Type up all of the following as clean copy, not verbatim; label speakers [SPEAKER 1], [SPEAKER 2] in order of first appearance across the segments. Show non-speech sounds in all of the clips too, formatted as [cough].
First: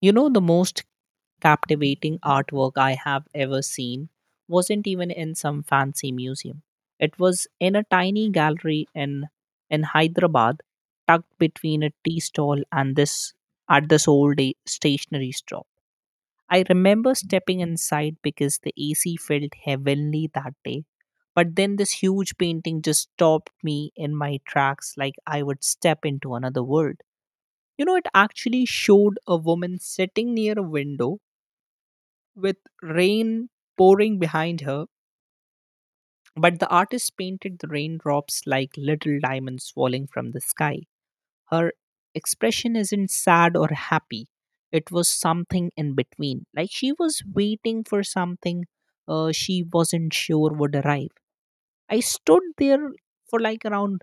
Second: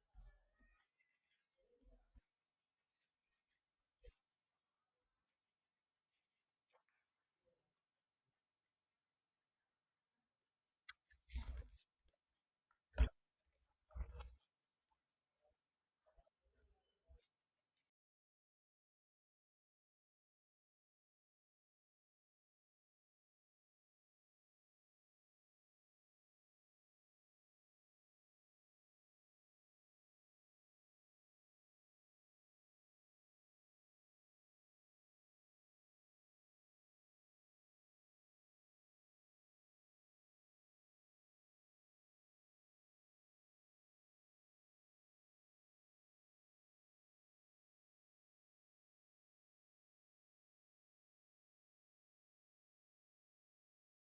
[SPEAKER 1] You know, the most captivating artwork I have ever seen wasn't even in some fancy museum. It was in a tiny gallery in Hyderabad, tucked between a tea stall and this at this old a- stationery shop. I remember stepping inside because the AC felt heavenly that day. But then this huge painting just stopped me in my tracks, like I would step into another world. You know, it actually showed a woman sitting near a window with rain pouring behind her, but the artist painted the raindrops like little diamonds falling from the sky. Her expression isn't sad or happy, it was something in between. Like she was waiting for something she wasn't sure would arrive. I stood there for like around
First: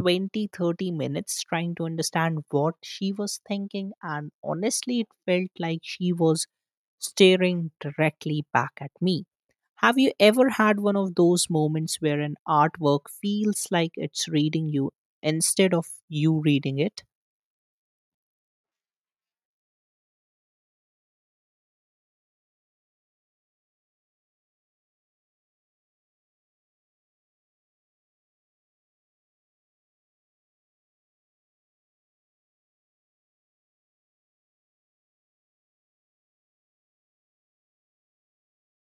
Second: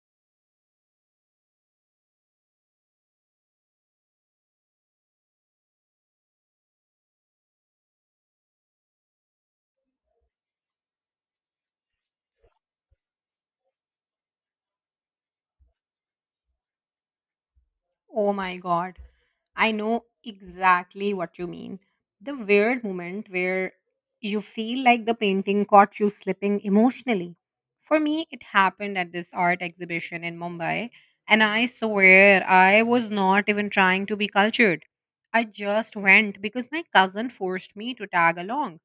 [SPEAKER 1] 20, 30 minutes trying to understand what she was thinking, and honestly it felt like she was staring directly back at me. Have you ever had one of those moments where an artwork feels like it's reading you instead of you reading it?
[SPEAKER 2] Oh my god. I know exactly what you mean. The weird moment where you feel like the painting caught you slipping emotionally. For me, it happened at this art exhibition in Mumbai, and I swear I was not even trying to be cultured. I just went because my cousin forced me to tag along.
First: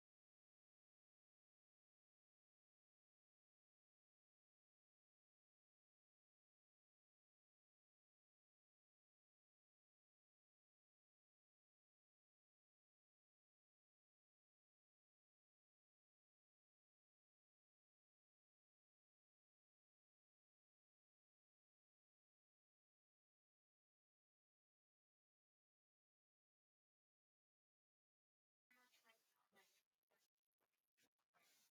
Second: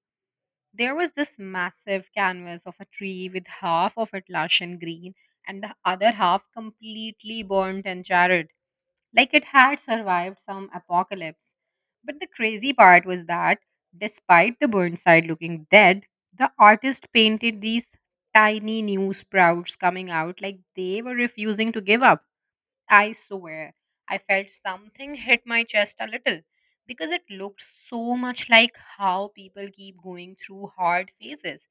[SPEAKER 2] There was this massive canvas of a tree with half of it lush and green and the other half completely burnt and charred like it had survived some apocalypse. But the crazy part was that, despite the Burnside looking dead, the artist painted these tiny new sprouts coming out like they were refusing to give up. I swear, I felt something hit my chest a little because it looked so much like how people keep going through hard phases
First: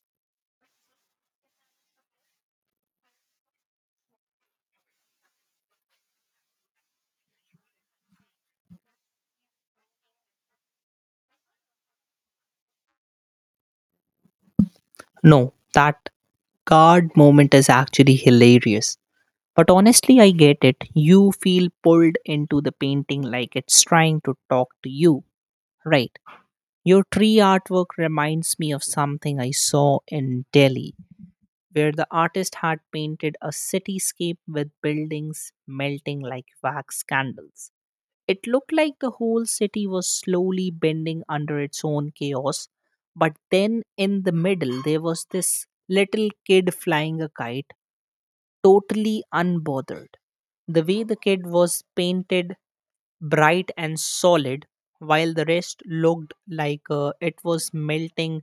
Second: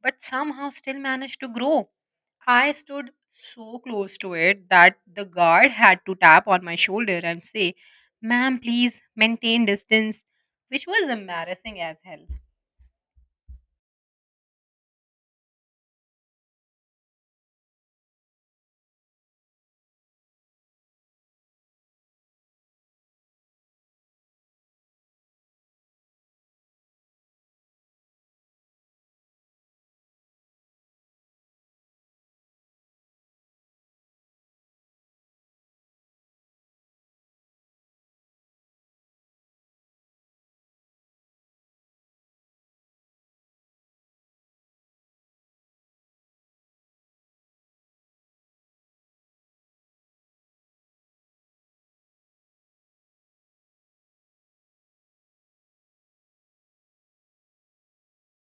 [SPEAKER 2] but somehow still managed to grow. I stood so close to it that the guard had to tap on my shoulder and say, Ma'am, please maintain distance, which was embarrassing as hell.
[SPEAKER 1] No, that guard moment is actually hilarious, but honestly I get it. You feel pulled into the painting like it's trying to talk to you, right? Your tree artwork reminds me of something I saw in Delhi, where the artist had painted a cityscape with buildings melting like wax candles. It looked like the whole city was slowly bending under its own chaos. But then in the middle, there was this little kid flying a kite, totally unbothered. The way the kid was painted bright and solid, while the rest looked like it was melting,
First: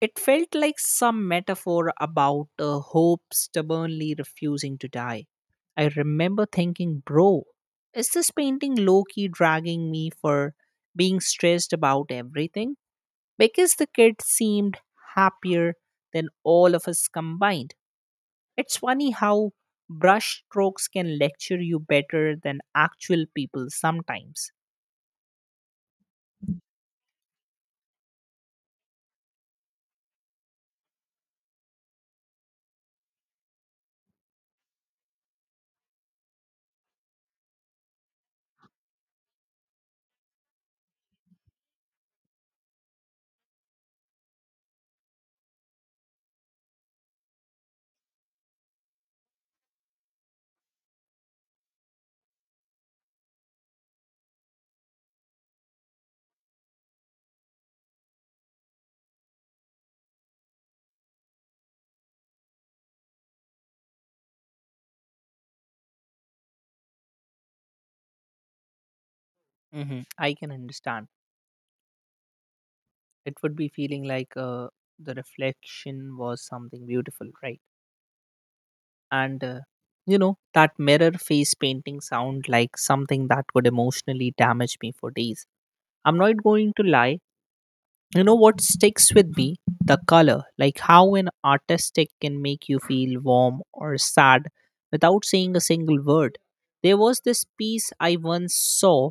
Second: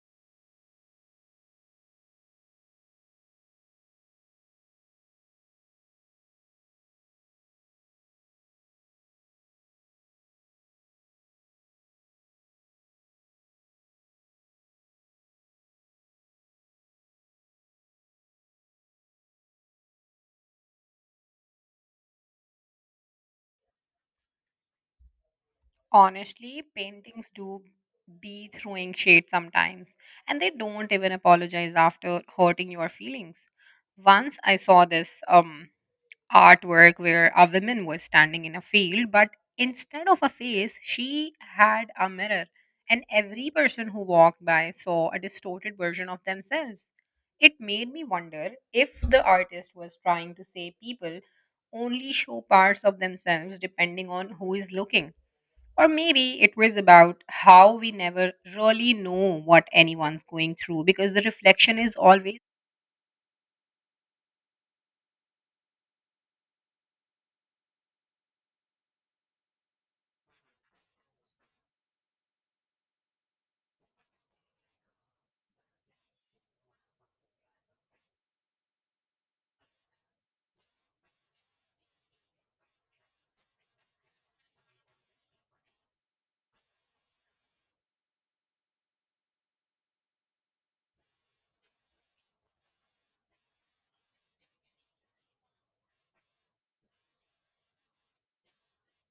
[SPEAKER 1] it felt like some metaphor about hope stubbornly refusing to die. I remember thinking, bro, is this painting low key dragging me for being stressed about everything? Because the kid seemed happier than all of us combined. It's funny how brush strokes can lecture you better than actual people sometimes.
[SPEAKER 2] Honestly, paintings do be throwing shade sometimes, and they don't even apologize after hurting your feelings. Once I saw this artwork where a woman was standing in a field, but instead of a face, she had a mirror, and every person who walked by saw a distorted version of themselves. It made me wonder if the artist was trying to say people only show parts of themselves depending on who is looking. Or maybe it was about how we never really know what anyone's going through because the reflection is always.
[SPEAKER 1] Hmm, I can understand. It would be feeling like the reflection was something beautiful, right? And you know, that mirror face painting sound like something that would emotionally damage me for days, I'm not going to lie. You know what sticks with me? The color, like how an artistic can make you feel warm or sad without saying a single word. There was this piece I once saw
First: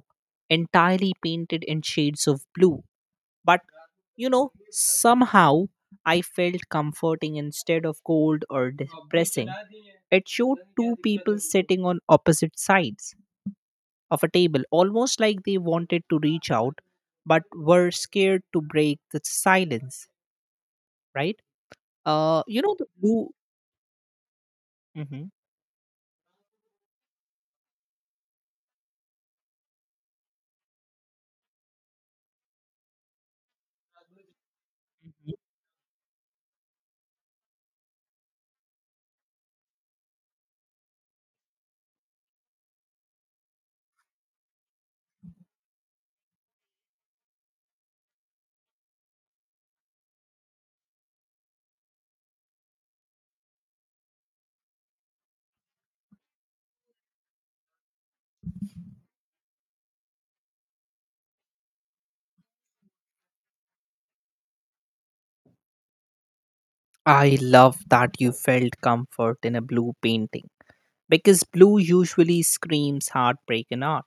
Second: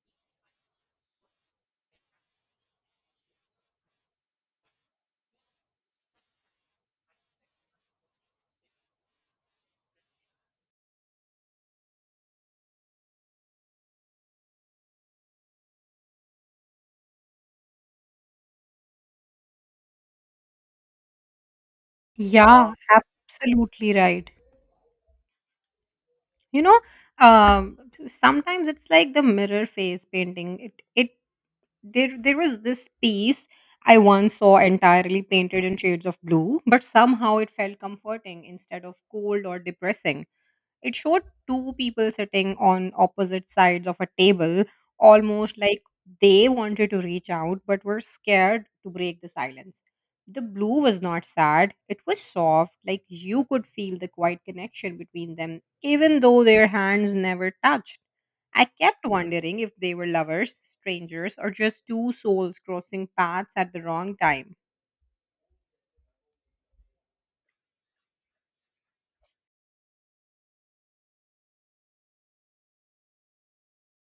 [SPEAKER 1] entirely painted in shades of blue, but you know, somehow I felt comforting instead of cold or depressing. It showed two people sitting on opposite sides of a table, almost like they wanted to reach out but were scared to break the silence, right? You know,
[SPEAKER 2] Yeah,
[SPEAKER 1] the blue.
[SPEAKER 2] absolutely right.
[SPEAKER 1] Mhm.
[SPEAKER 2] you know um Sometimes it's like the mirror face painting it it There was this piece I once saw entirely painted in shades of blue, but somehow it felt comforting instead of cold or depressing. It showed two people sitting on opposite sides of a table, almost like they wanted to reach out but were scared to break the silence. The blue was not sad, it was soft, like you could feel the quiet connection between them, even though their hands never touched. I kept wondering if they were lovers, strangers, or just two souls crossing paths at the wrong time.
[SPEAKER 1] I love that you felt comfort in a blue painting, because blue usually screams heartbreak in art.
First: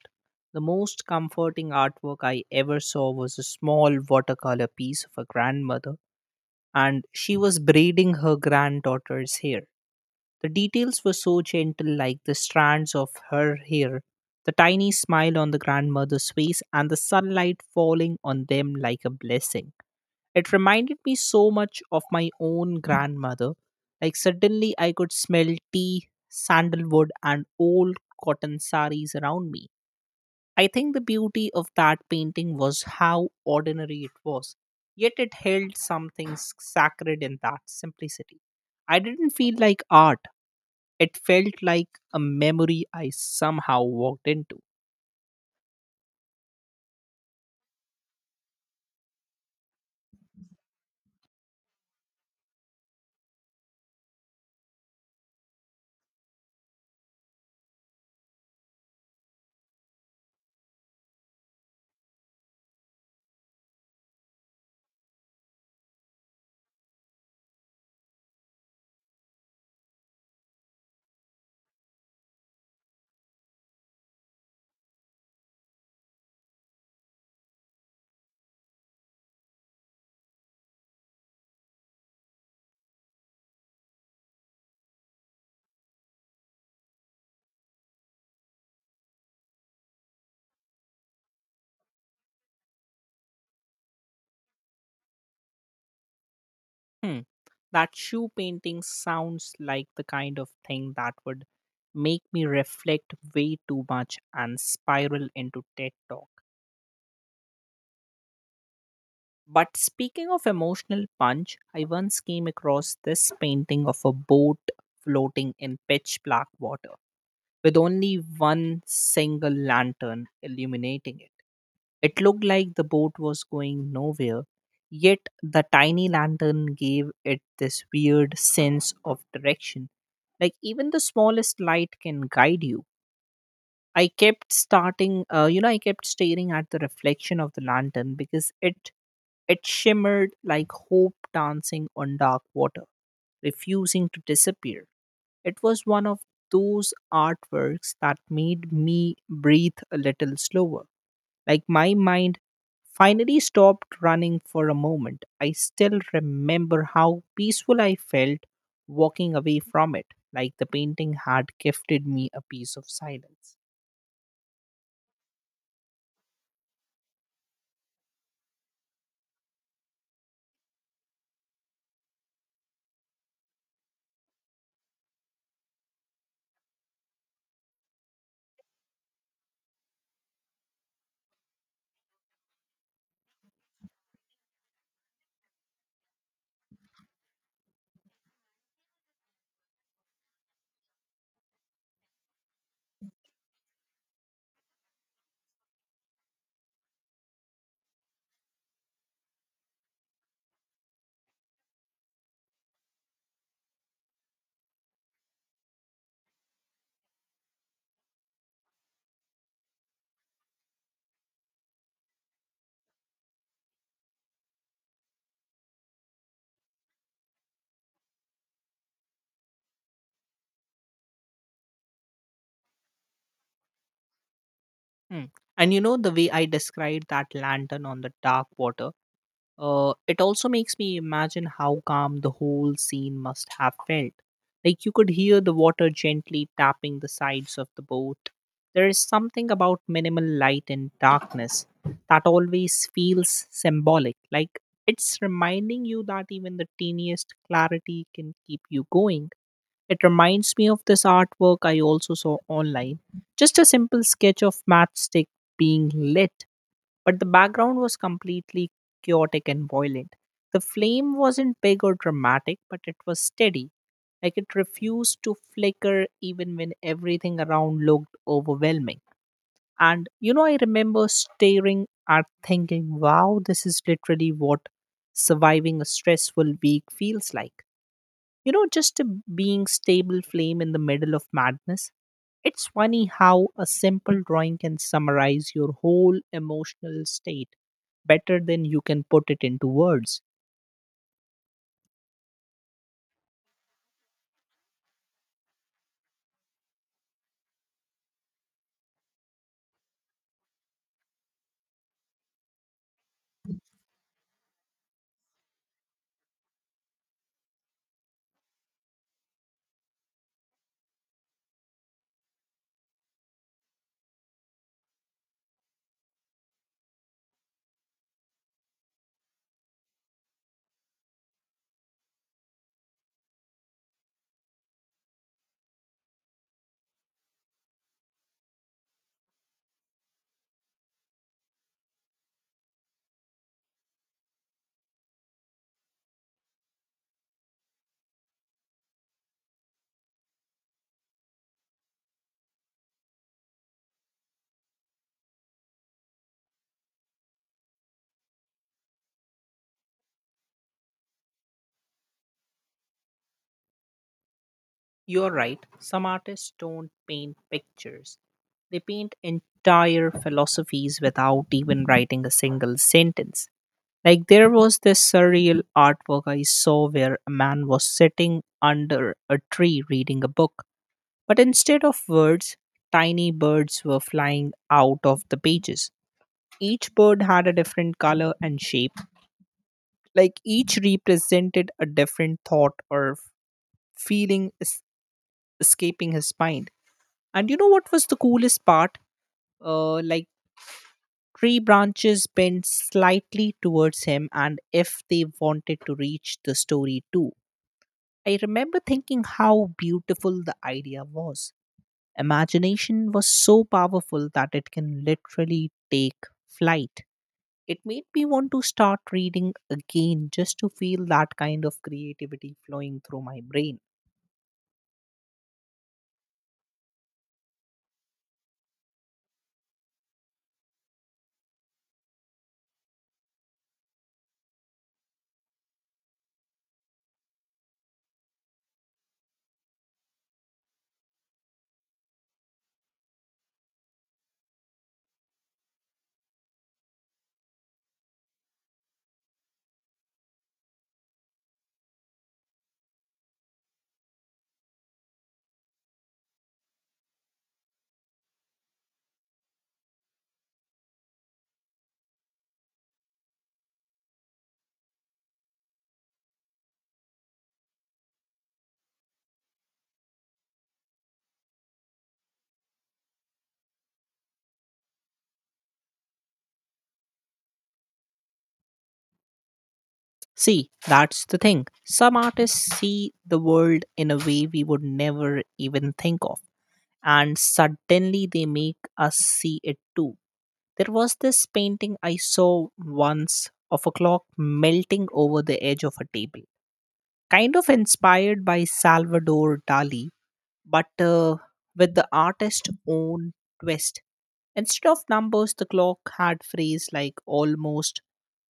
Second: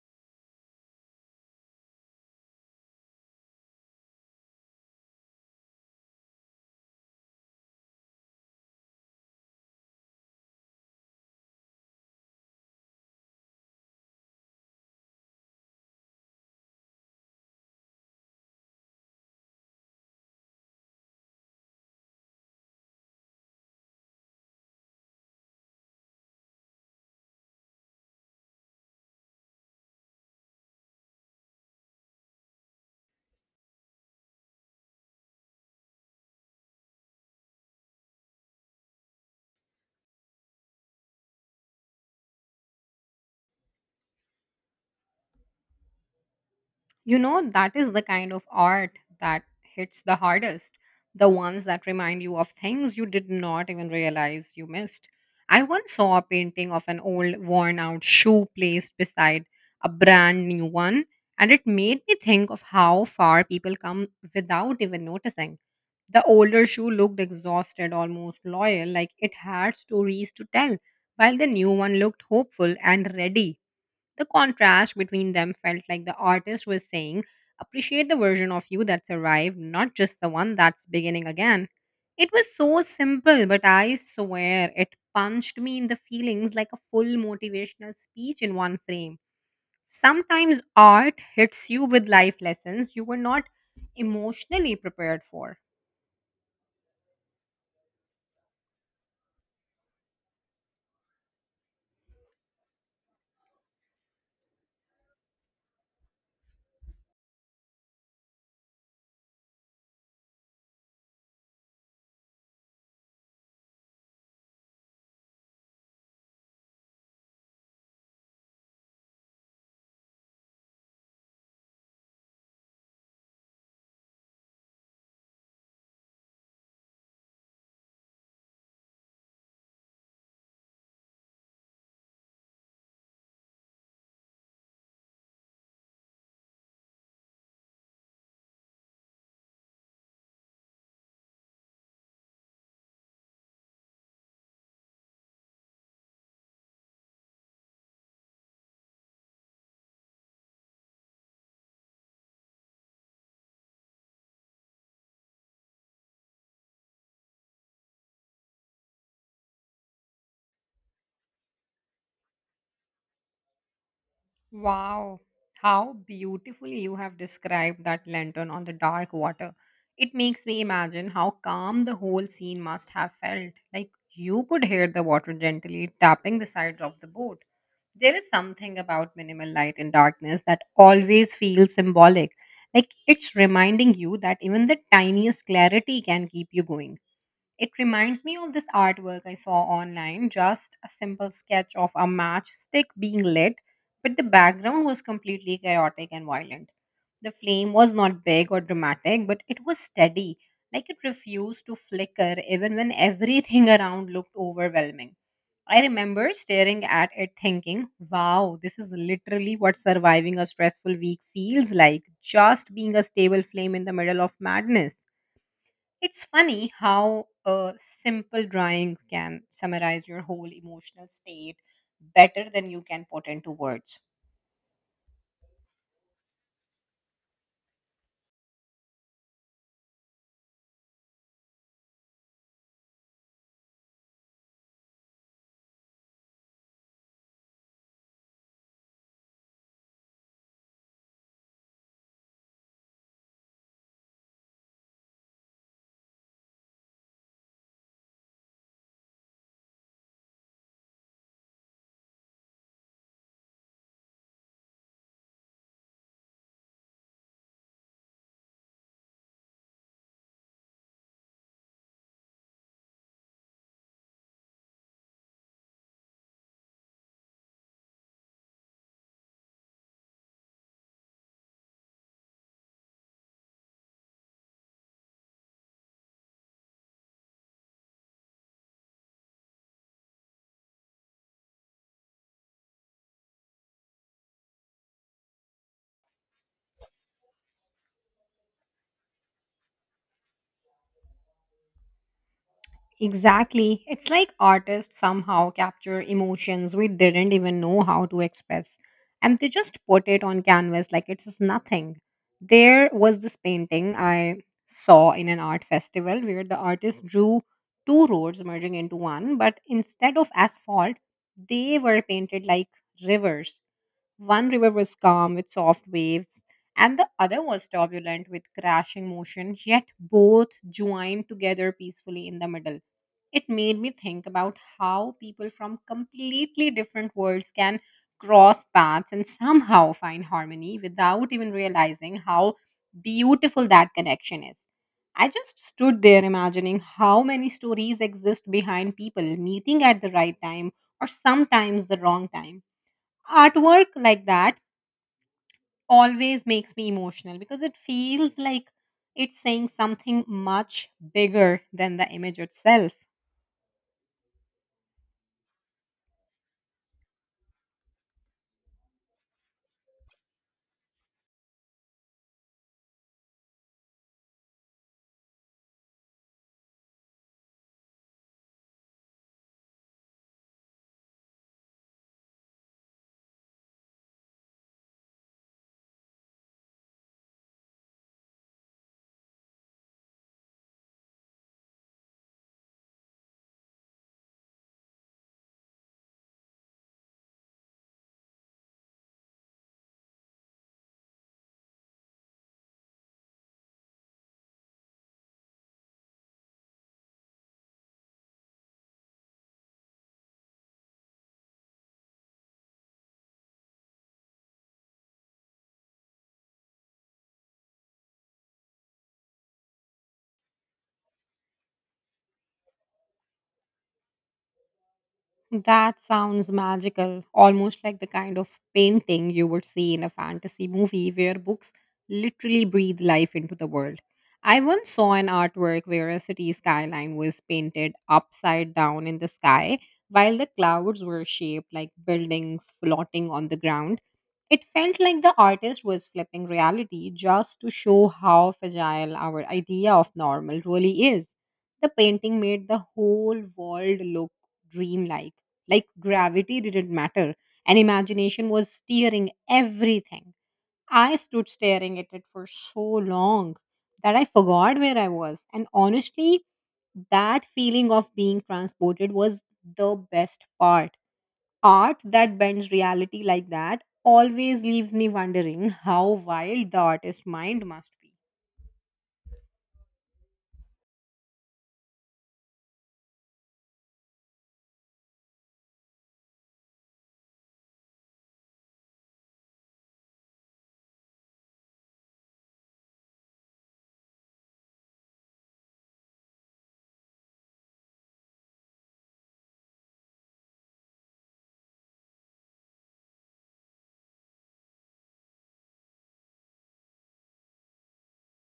[SPEAKER 1] The most comforting artwork I ever saw was a small watercolor piece of a grandmother, and she was braiding her granddaughter's hair. The details were so gentle, like the strands of her hair, the tiny smile on the grandmother's face, and the sunlight falling on them like a blessing. It reminded me so much of my own grandmother. Like suddenly I could smell tea, sandalwood, and old cotton saris around me. I think the beauty of that painting was how ordinary it was, yet it held something sacred in that simplicity. I didn't feel like art, it felt like a memory I somehow walked into.
[SPEAKER 2] You know, that is the kind of art that hits the hardest. The ones that remind you of things you did not even realize you missed. I once saw a painting of an old, worn out shoe placed beside a brand new one, and it made me think of how far people come without even noticing. The older shoe looked exhausted, almost loyal, like it had stories to tell, while the new one looked hopeful and ready. The contrast between them felt like the artist was saying, appreciate the version of you that's arrived, not just the one that's beginning again. It was so simple, but I swear it punched me in the feelings like a full motivational speech in one frame. Sometimes art hits you with life lessons you were not emotionally prepared for.
[SPEAKER 1] Hmm. That shoe painting sounds like the kind of thing that would make me reflect way too much and spiral into TED Talk. But speaking of emotional punch, I once came across this painting of a boat floating in pitch black water with only one single lantern illuminating it. It looked like the boat was going nowhere, yet the tiny lantern gave it this weird sense of direction. Like even the smallest light can guide you. I kept staring at the reflection of the lantern because it shimmered like hope dancing on dark water, refusing to disappear. It was one of those artworks that made me breathe a little slower. Like my mind finally stopped running for a moment. I still remember how peaceful I felt walking away from it, like the painting had gifted me a piece of silence.
[SPEAKER 2] Wow, how beautifully you have described that lantern on the dark water. It makes me imagine how calm the whole scene must have felt. Like you could hear the water gently tapping the sides of the boat. There is something about minimal light in darkness that always feels symbolic. Like it's reminding you that even the tiniest clarity can keep you going. It reminds me of this artwork I saw online, just a simple sketch of a matchstick being lit, but the background was completely chaotic and violent. The flame was not big or dramatic, but it was steady, like it refused to flicker even when everything [laughs] around looked overwhelming. I remember staring at it thinking, wow, this is literally what surviving a stressful week feels like, just being a stable flame in the middle of madness. It's funny how a simple drawing can summarize your whole emotional state better than you can put into words.
[SPEAKER 1] Hmm. And you know, the way I described that lantern on the dark water. It also makes me imagine how calm the whole scene must have felt. Like you could hear the water gently tapping the sides of the boat. There is something about minimal light and darkness that always feels symbolic. Like it's reminding you that even the teeniest clarity can keep you going. It reminds me of this artwork I also saw online. Just a simple sketch of matchstick being lit, but the background was completely chaotic and violent. The flame wasn't big or dramatic, but it was steady. Like it refused to flicker even when everything around looked overwhelming. And you know, I remember staring at thinking, wow, this is literally what surviving a stressful week feels like. You know, just a being stable flame in the middle of madness. It's funny how a simple drawing can summarize your whole emotional state better than you can put it into words.
[SPEAKER 2] Exactly. It's like artists somehow capture emotions we didn't even know how to express. And they just put it on canvas like it is nothing. There was this painting I saw in an art festival where the artist drew two roads merging into one, but instead of asphalt, they were painted like rivers. One river was calm with soft waves, and the other was turbulent with crashing motion, yet both joined together peacefully in the middle. It made me think about how people from completely different worlds can cross paths and somehow find harmony without even realizing how beautiful that connection is. I just stood there imagining how many stories exist behind people meeting at the right time or sometimes the wrong time. Artwork like that always makes me emotional because it feels like it's saying something much bigger than the image itself.
[SPEAKER 1] You're right, some artists don't paint pictures. They paint entire philosophies without even writing a single sentence. Like there was this surreal artwork I saw where a man was sitting under a tree reading a book. But instead of words, tiny birds were flying out of the pages. Each bird had a different color and shape, like each represented a different thought or feeling escaping his mind. And you know what was the coolest part? Like tree branches bent slightly towards him, and if they wanted to reach the story too. I remember thinking how beautiful the idea was. Imagination was so powerful that it can literally take flight. It made me want to start reading again just to feel that kind of creativity flowing through my brain.
[SPEAKER 2] That sounds magical, almost like the kind of painting you would see in a fantasy movie where books literally breathe life into the world. I once saw an artwork where a city skyline was painted upside down in the sky while the clouds were shaped like buildings floating on the ground. It felt like the artist was flipping reality just to show how fragile our idea of normal really is. The painting made the whole world look dreamlike, like gravity didn't matter, and imagination was steering everything. I stood staring at it for so long that I forgot where I was, and honestly, that feeling of being transported was the best part. Art that bends reality like that always leaves me wondering [laughs] how wild the artist's mind must be.
[SPEAKER 1] See, that's the thing. Some artists see the world in a way we would never even think of, and suddenly they make us see it too. There was this painting I saw once of a clock melting over the edge of a table. Kind of inspired by Salvador Dali, but with the artist's own twist. Instead of numbers, the clock had phrases like almost,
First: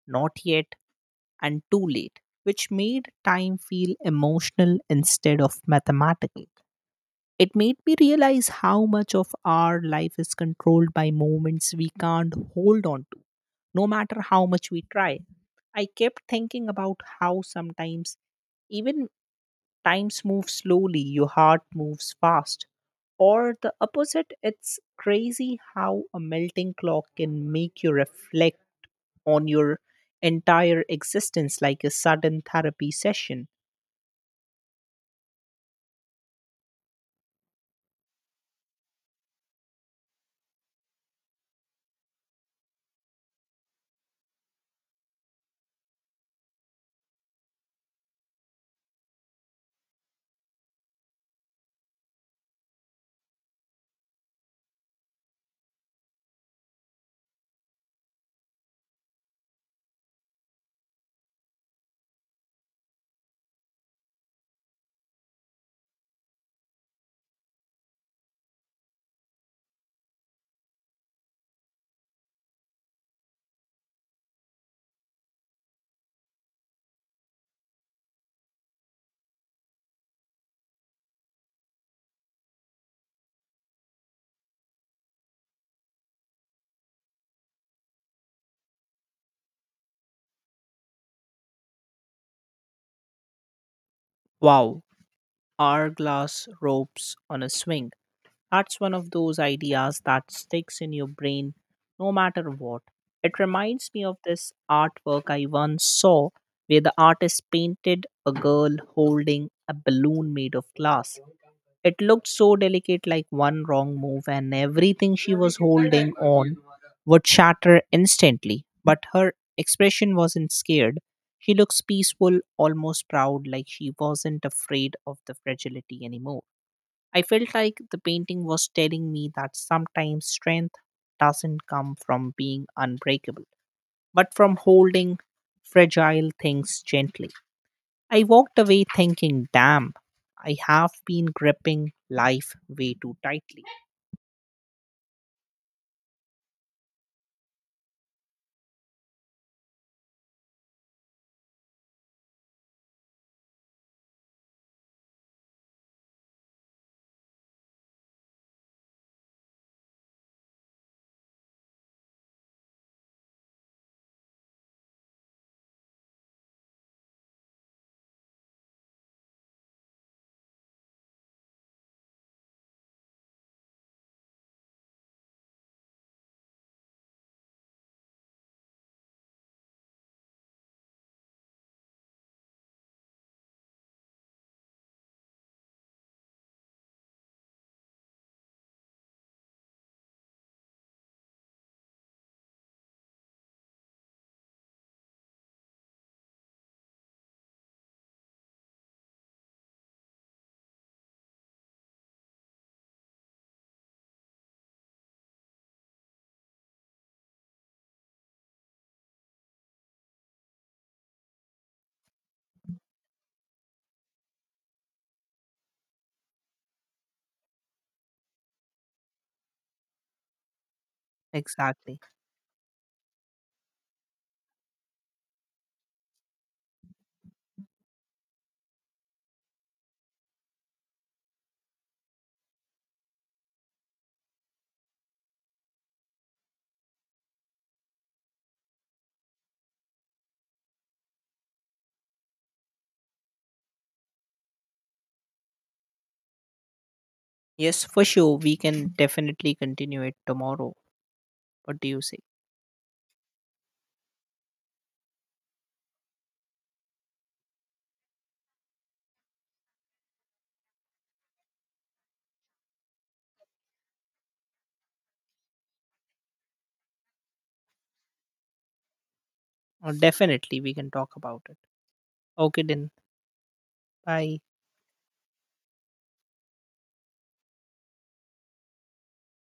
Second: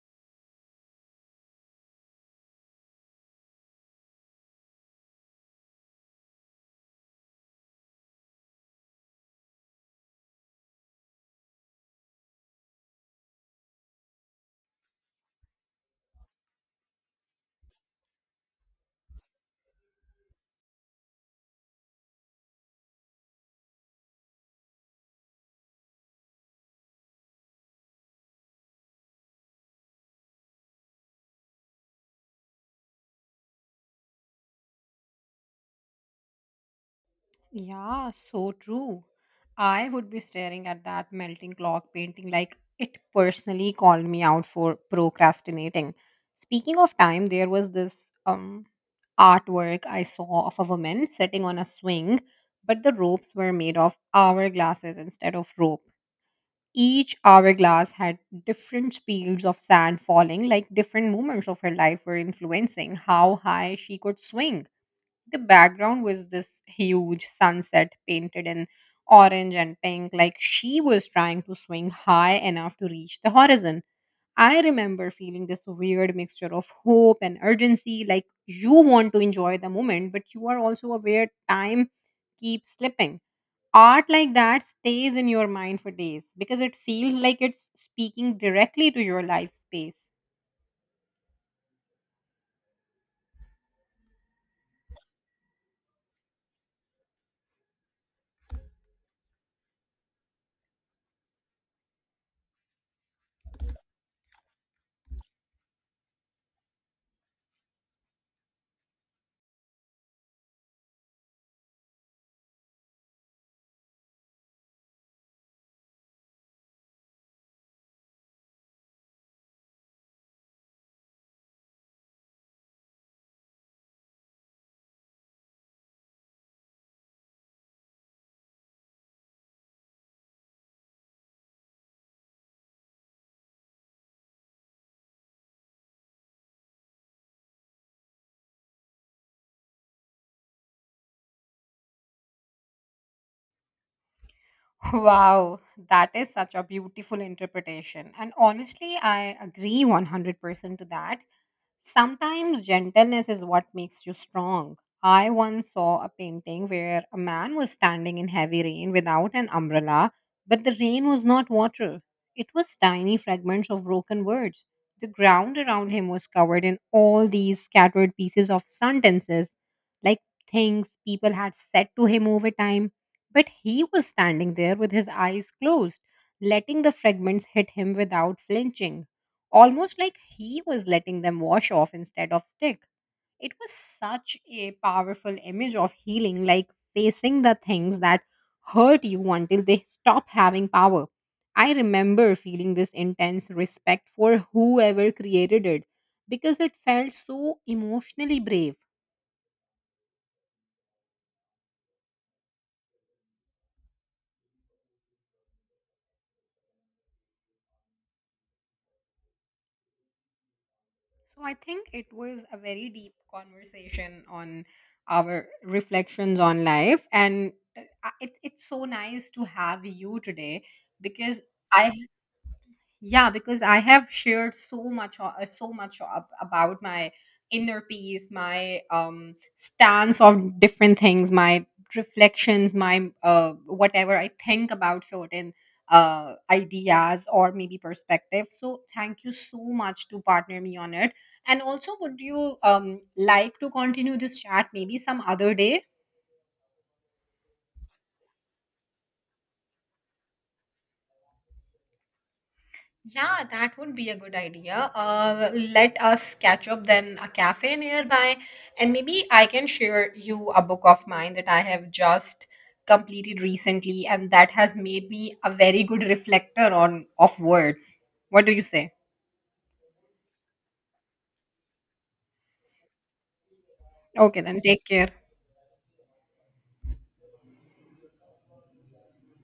[SPEAKER 1] not yet, and too late, which made time feel emotional instead of mathematical. It made me realize how much of our life is controlled by moments we can't hold on to, no matter how much we try. I kept thinking about how sometimes even times move slowly, your heart moves fast. Or the opposite, it's crazy how a melting clock can make you reflect on your entire existence like a sudden therapy session.
[SPEAKER 2] Yeah, so true. I would be staring at that melting clock painting like it personally called me out for procrastinating. Speaking of time, there was this artwork I saw of a woman sitting on a swing, but the ropes were made of hourglasses instead of rope. Each hourglass had different speeds of sand falling, like different moments of her life were influencing how high she could swing. The background was this huge sunset painted in orange and pink, like she was trying to swing high enough to reach the horizon. I remember feeling this weird mixture of hope and urgency, like you want to enjoy the moment, but you are also aware time keeps slipping. Art like that stays in your mind for days because it feels like it's speaking directly to your life space.
[SPEAKER 1] Wow, hourglass ropes on a swing. That's one of those ideas that sticks in your brain no matter what. It reminds me of this artwork I once saw where the artist painted a girl holding a balloon made of glass. It looked so delicate, like one wrong move, and everything she was holding on would shatter instantly. But her expression wasn't scared. She looks peaceful, almost proud, like she wasn't afraid of the fragility anymore. I felt like the painting was telling me that sometimes strength doesn't come from being unbreakable, but from holding fragile things gently. I walked away thinking, damn, I have been gripping life way too tightly.
[SPEAKER 2] [laughs] Wow, that is such a beautiful interpretation. And honestly, I agree 100% to that. Sometimes gentleness is what makes you strong. I once saw a painting where a man was standing in heavy rain without an umbrella, but the rain was not water. It was tiny fragments of broken words. The ground around him was covered in all these scattered pieces of sentences, like things people had said to him over time. But he was standing there with his eyes closed, letting the fragments hit him without flinching, almost like he was letting them wash off instead of stick. It was such a powerful image of healing, like facing the things that hurt you until they stop having power. I remember feeling this intense respect for whoever created it because it felt so emotionally brave. So I think it was a very deep conversation on our reflections on life, and it's so nice to have you today because I
[SPEAKER 1] Exactly.
[SPEAKER 2] yeah, because I have shared so much, so much about my inner peace, my stance on different things, my reflections, my whatever I think about certain ideas or maybe perspective. So thank you so much to partner me on it. And also, would you like to continue this chat maybe some other day?
[SPEAKER 1] Yes, for sure. We can definitely continue it tomorrow. What do you say?
[SPEAKER 2] Yeah, that would be a good idea. Let us catch up then a cafe nearby, and maybe I can share you a book of mine that I have just completed recently, and that has made me a very good reflector on of words. What do you say?
[SPEAKER 1] Or definitely we can talk about it. Okay, then.
[SPEAKER 2] Okay,
[SPEAKER 1] Bye.
[SPEAKER 2] then take care.